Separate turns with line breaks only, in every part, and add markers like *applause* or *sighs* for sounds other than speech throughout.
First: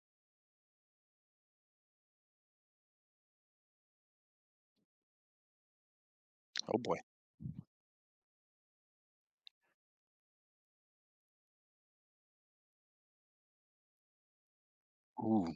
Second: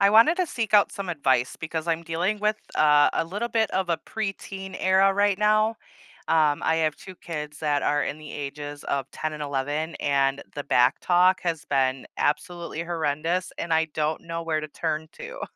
I wanted to seek out some advice because I'm dealing with a little bit of a preteen era right now. I
Oh
have
boy.
two kids that are in the ages of 10 and 11, and the back talk has been absolutely horrendous, and I don't know where to turn to.
Ooh.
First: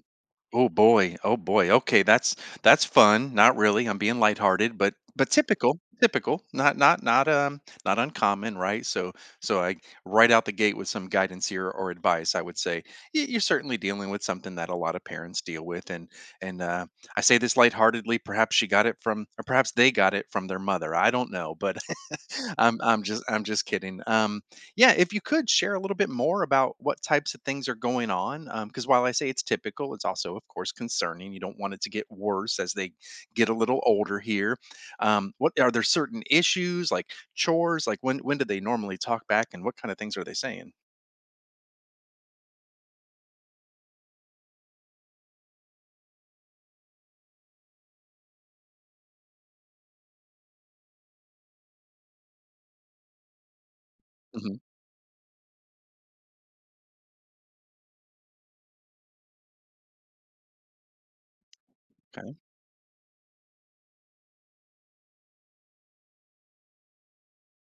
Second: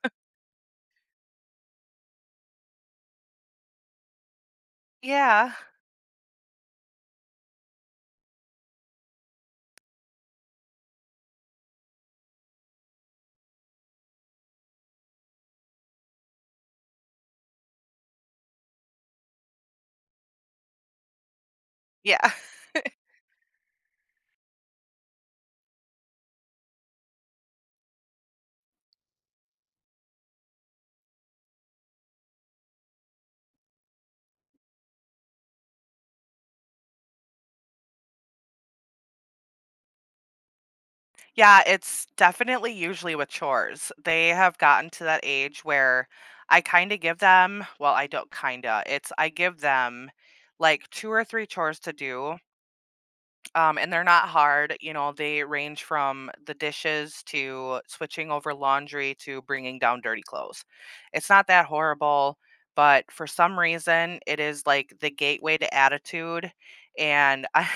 Oh boy. Oh boy. Okay, that's fun. Not really. I'm being lighthearted, but
Yeah.
typical, typical. Not uncommon, right? So I right out the gate with some guidance here or advice. I would say you're certainly dealing with something that a lot of parents deal with, and and uh, I say this lightheartedly. Perhaps she got it from, or perhaps they got it from their mother. I don't know, but
Yeah.
*laughs*
*laughs*
I'm just kidding. Yeah, if you could share a little bit more about what types of things are going on, because while I say it's typical, it's also, of course, concerning. You don't want it to get worse as they get a little older here. What are there certain issues like chores? Like when do they normally talk back, and what kind of things are they saying?
Yeah. It's definitely usually with chores. They have gotten to that age where I kind of give them, well, I don't kind of, it's I give them like two or three chores to do. And they're not
Hmm.
hard. You know, they range from the dishes to switching over laundry to bringing down dirty clothes. It's not that
Okay.
horrible, but for some reason, it is like the gateway to attitude. And I,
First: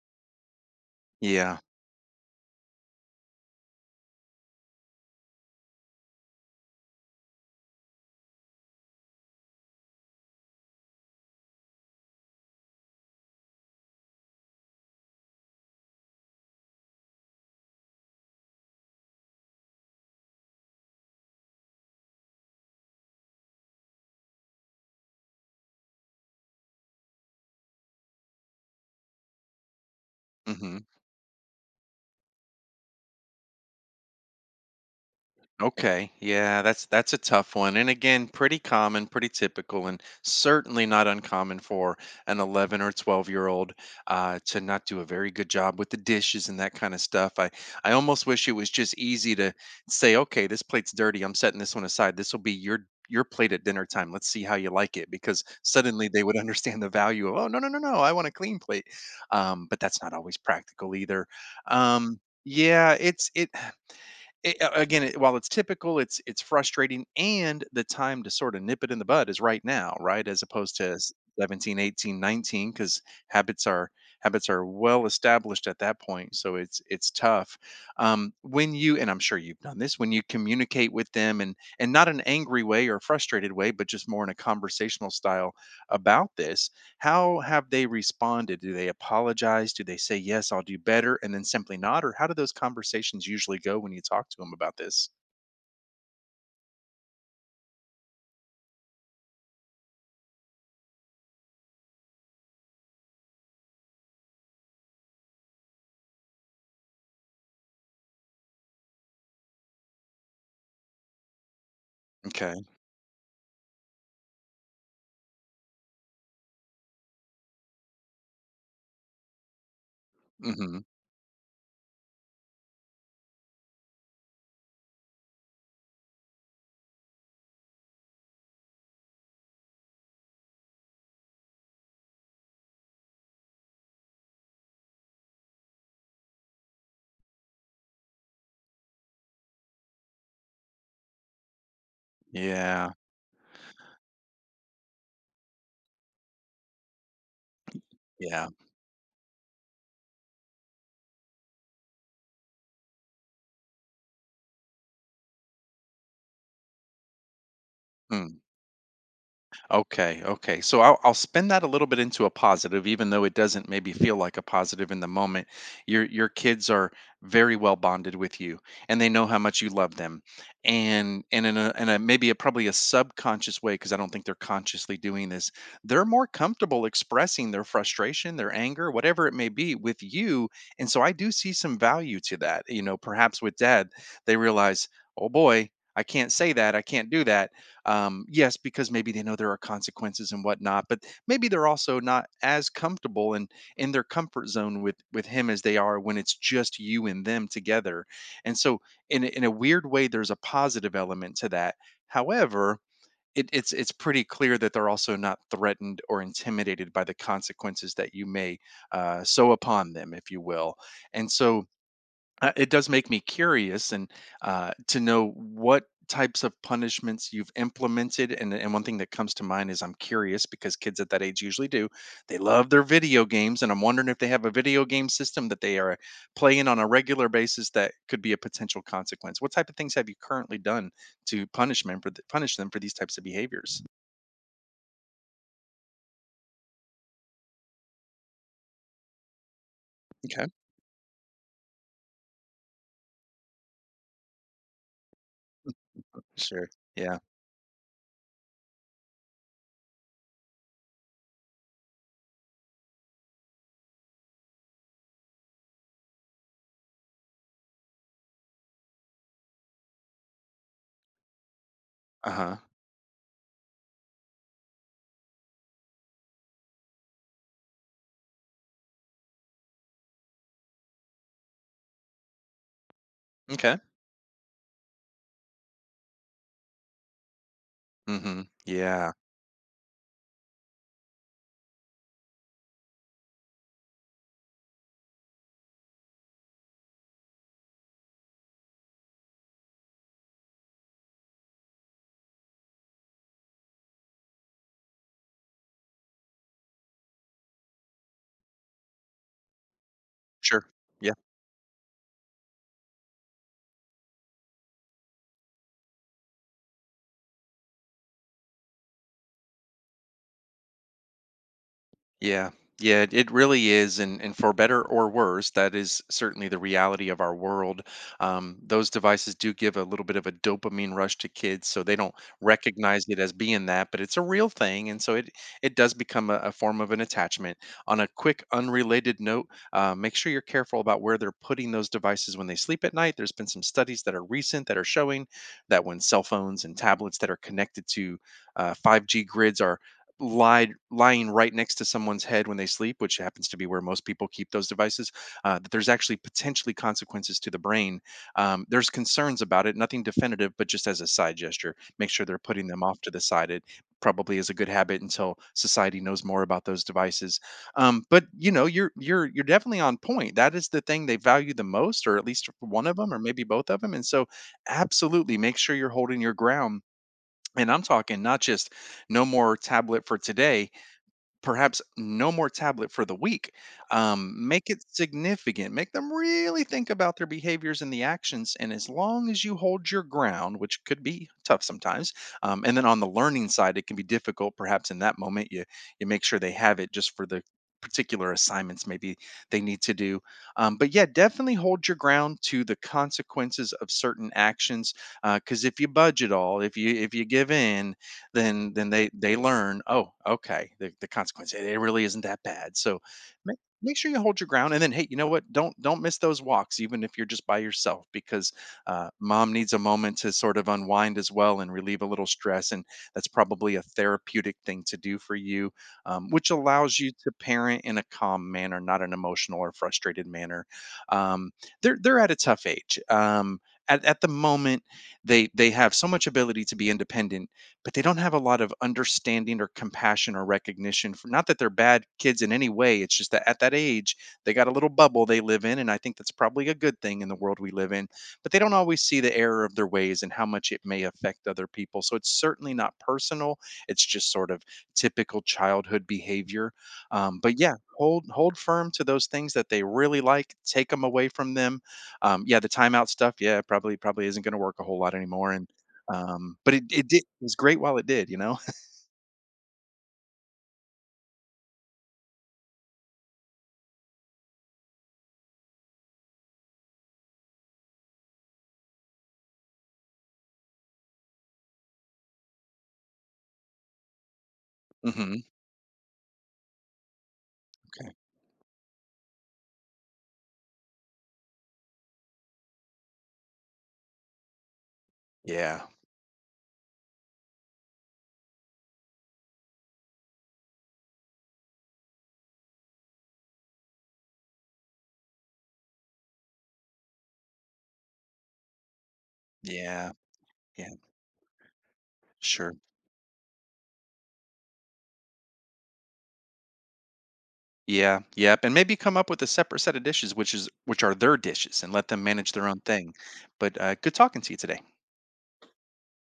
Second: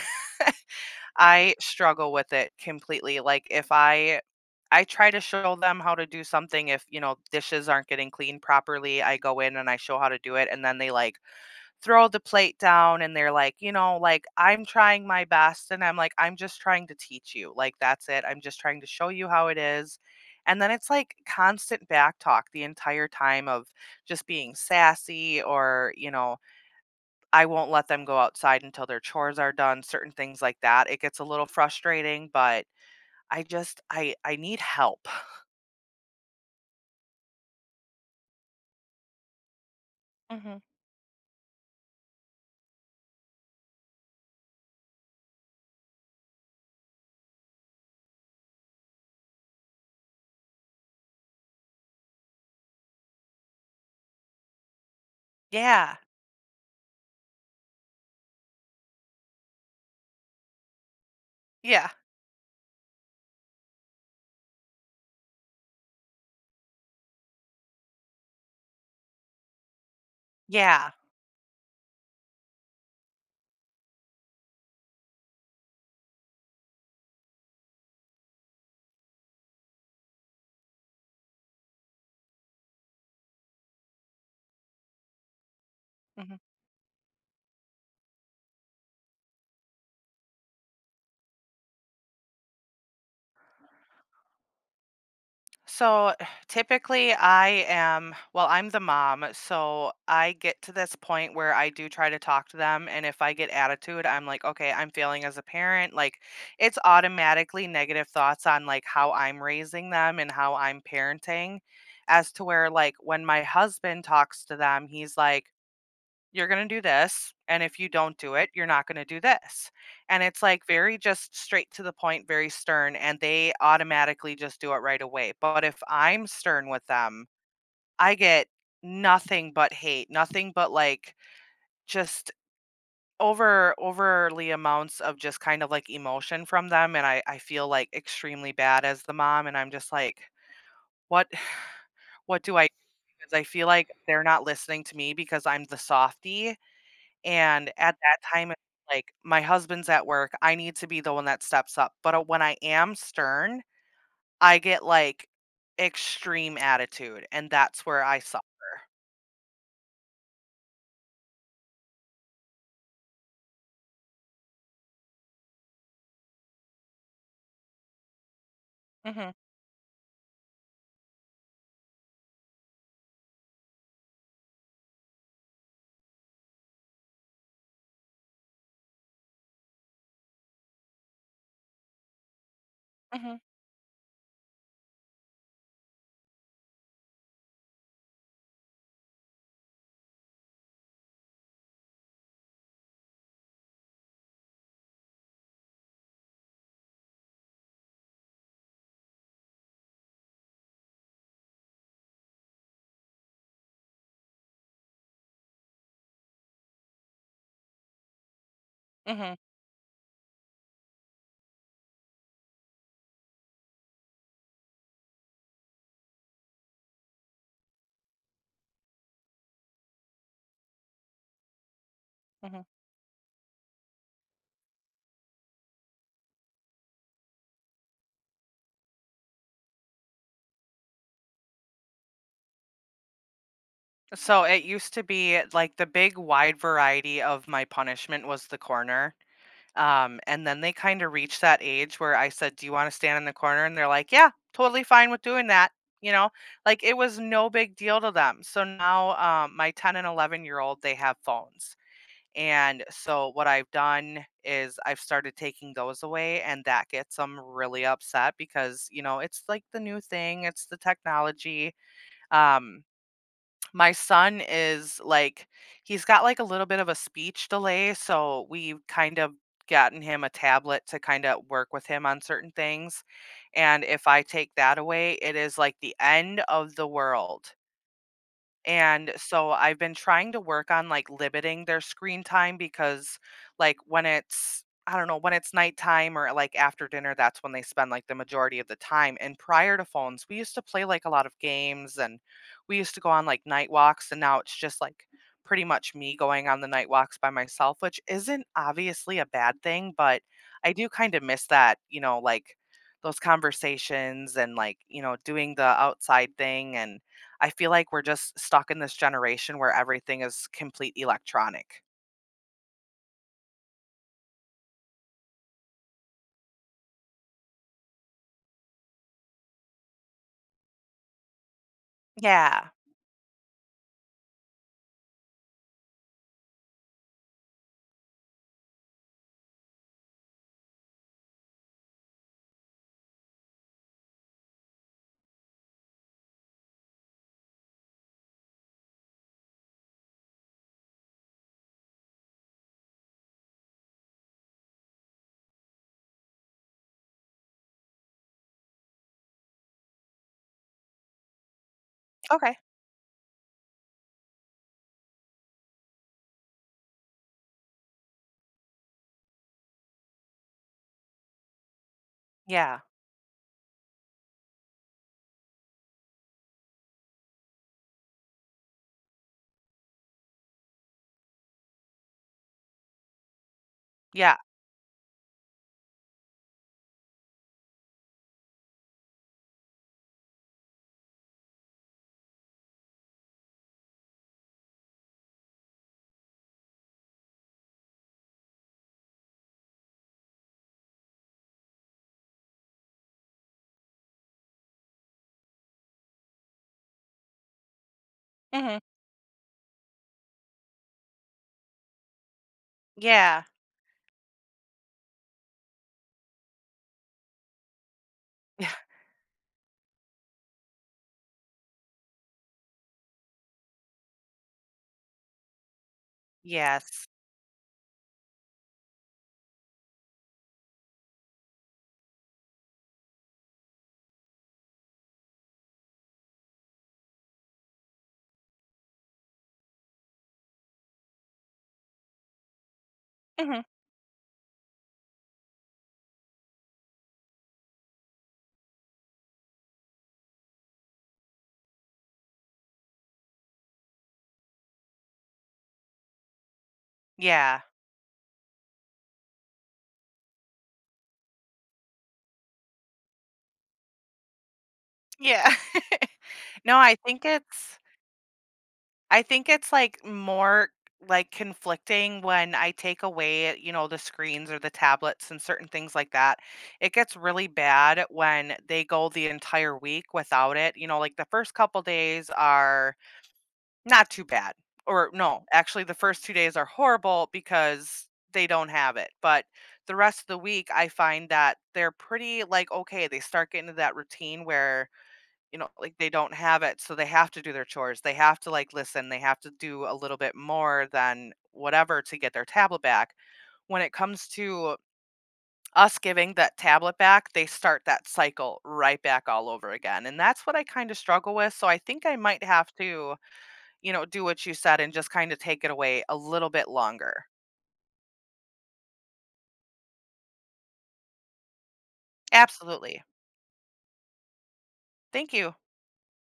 *laughs* I
Yeah.
struggle with it completely. Like, if I, I try to show them how to do something. If, you know, dishes aren't getting cleaned properly, I go in and I show how to do it. And then they like throw the plate down and they're like, "You know, like, I'm trying my best." And I'm like, "I'm just trying to teach you. Like, that's it. I'm just trying to show you how it is." And then it's like constant back talk the entire time of just being sassy or, you know, I won't let them go outside until their chores are done, certain things like
Mm-hmm.
that. It gets a little frustrating, but I just I need help. *laughs*
Okay, yeah, that's a tough one. And again, pretty common, pretty typical, and
Mhm.
certainly not uncommon for an 11 or 12-year-old to not do a very good job with the dishes and that kind of stuff. I almost wish it was just easy to say, okay, this plate's dirty. I'm setting this one aside. This will be your plate at dinner time. Let's see how you like it. Because
Yeah.
suddenly they would *laughs* understand the value of, oh, no, no, no, no, I want a clean plate. But that's not always practical either.
Yeah.
Yeah, it's it it, again, it, While it's typical, it's frustrating, and the time to sort of nip it in the bud is right now, right? As opposed
Yeah.
to s- 17, 18, 19, because habits are habits are well established at that point. So it's tough. When you and I'm sure you've done this when you communicate with them and not an angry way or frustrated way, but just more in a conversational style about
Mhm.
this, how have they responded? Do they apologize? Do they say, yes, I'll do better, and then simply not? Or how do those conversations usually go when you talk to them about this?
So *sighs* typically I'm the mom, so I get to this point where I do try to talk to them, and if I get attitude, I'm like, okay, I'm failing as a parent. Like, it's automatically negative thoughts on like how I'm raising them and how I'm parenting, as to
Okay.
where like when my husband talks to them, he's like, you're going to do this, and if you don't do it you're not going to do this, and it's like
Hmm.
very just straight to the point, very stern, and they automatically just do it right away. But if I'm stern with them, I get nothing but hate, nothing but like just overly amounts of just kind of like emotion from them, and I feel like extremely bad as the mom, and I'm just like, what, *sighs* what do I do?
Yeah.
Because I feel like they're not listening to me because I'm the softie. And at that
Yeah.
time, it's like, my husband's at work, I need to be the one that steps up, but, when I am stern, I get, like, extreme attitude, and that's where I
Mm.
saw.
Okay, okay. So I'll spin that a little bit into a positive, even though it doesn't maybe feel like a positive in the moment. Your kids are very well bonded with you, and they know
Mhm,
how much you love them, and in a maybe a probably a subconscious way, because I don't think they're consciously doing this. They're more comfortable expressing their frustration, their anger, whatever it may be, with you. And so I do see some value to that. You know,
mhm,
perhaps with dad, they realize, oh boy. I can't say that. I can't do that yes, because maybe they know there are consequences and whatnot, but maybe they're also not as comfortable and in their comfort zone with him as they are when it's just you and them together. And so, in a weird way, there's a positive element to that. However, it's pretty clear that they're also not threatened or intimidated by the consequences that you may
mhm,
sow upon them, if you will. And so, it does make me curious and to know what types of punishments you've implemented and one thing that comes to mind is I'm curious because kids at that age usually do they
mhm.
love their video games, and I'm wondering if they have a video game system that they are playing on a regular basis that could be a potential consequence. What type of things have you currently done to punishment for punish them for these types of behaviors?
So, it used to be, like, the big wide variety of my punishment was the corner.
Okay.
And then they kinda reached that age where I said, "Do you wanna stand in the corner?" And they're like, "Yeah, totally fine with doing that," you know?
Sure.
Like, it
Yeah.
was no big deal to them. So now, my 10 and 11-year-old, they have phones. And so what I've done is I've started taking those away, and that gets them really upset because, you know, it's like the new thing, it's the technology.
Uh-huh.
Um, my son is like, he's got like a little bit of a speech delay, so we've kind of gotten him a tablet to kind of work with him on certain things.
Okay.
And if I take that away, it is like the end of the world.
Mhm.
And
Yeah.
so I've been trying to work on like limiting their screen time, because like when it's, I don't know, when it's nighttime or like after dinner, that's when they spend like the majority of the time. And prior to phones, we used to play like a lot of games and we used to go on like night walks, and now it's just like pretty much me going on the night walks by myself, which isn't obviously a bad thing, but
Sure.
I do
Yeah.
kind of miss that, you know, like those conversations and like, you know, doing the outside thing. And I feel like we're just stuck in this generation where everything is complete electronic.
Yeah. Yeah, it really is, and for better or worse, that is certainly the reality of our world. Those devices do give a little bit of a dopamine rush to kids, so they don't
Yeah.
recognize it as being that, but it's a real thing, and so it does become a form of an attachment. On a quick, unrelated note, make sure you're careful about where they're putting those devices when they sleep at night. There's been some studies that are recent that are showing that when cell phones and tablets that are connected to 5G grids are lied lying right next to someone's head when they sleep, which happens to be where most people keep those devices, that there's actually potentially consequences to the brain. There's concerns about it, nothing definitive, but just as a side gesture, make sure they're
Okay.
putting them off to the side. It probably is a good habit until society knows more about those devices. But you know, you're definitely on point. That is the thing they value the most, or at least
Yeah.
one of them, or maybe both of them. And so, absolutely, make sure you're holding your ground and I'm talking not just no more tablet for today, perhaps no more tablet for the week.
Yeah.
Make it significant. Make them really think about their behaviors and the actions. And as long as you hold your ground, which could be tough sometimes, and then on the learning side, it can be difficult. Perhaps in that moment, you make sure they have it just for the particular assignments maybe they need to do. But yeah, definitely hold your ground to the consequences of certain actions. Because if you budge at all, if you give in,
Mhm.
then they learn, oh okay, the consequence it really isn't that bad. So
Yeah.
make sure you hold your ground. And then, hey, you know what, don't miss those walks even if you're just by yourself, because
Yeah.
mom needs a moment to sort of unwind as well and relieve a little stress, and that's probably a therapeutic thing to do for you. Which allows
Yes.
you to parent in a calm manner, not an emotional or frustrated manner. Um, they're they're at a tough age. At the moment they have so much ability to be independent, but they don't have a lot of understanding or compassion or recognition for, not that they're bad kids in any way, it's just that at
Mhm.
that age they got a little bubble they live in, and I think that's probably a good thing in the world we live in. But they don't always see the error of their ways and how much it may affect other people, so it's certainly not personal. It's just sort of typical childhood behavior. um, but
Yeah.
yeah hold hold firm to those things that they really like. Take them away from them. Yeah, the timeout stuff, yeah, probably probably isn't going to work a whole lot
Yeah.
anymore. And
*laughs*
but
No,
it
I
it did,
think
it was
it's
great while it did, you know? *laughs*
I think it's, like, more, like, conflicting when I take away, you know, the screens or the tablets and certain things like that. It gets really bad when they go the entire week without it, you know, like, the first couple days are not too bad. Or no,
Mhm.
actually the first two days are horrible because
Okay.
they don't have it, but the rest of the week, I find that they're pretty, like, okay, they start getting to that routine where, you know,
Yeah.
like, they don't have it, so they have to do their chores, they have to, like, listen, they have to do a little bit more than whatever to get their tablet back. When it comes to us giving that tablet back, they start that cycle right back all over again,
Yeah.
and that's what I
Yeah.
kinda struggle with, so I think I might have
Sure.
to, you know, do what you said and just kind of take it away a little bit longer.
Yeah. Yep, and maybe come up with a separate set of dishes, which is which are their dishes, and let them manage their own
Absolutely.
thing. But, good talking to you today.
Thank you.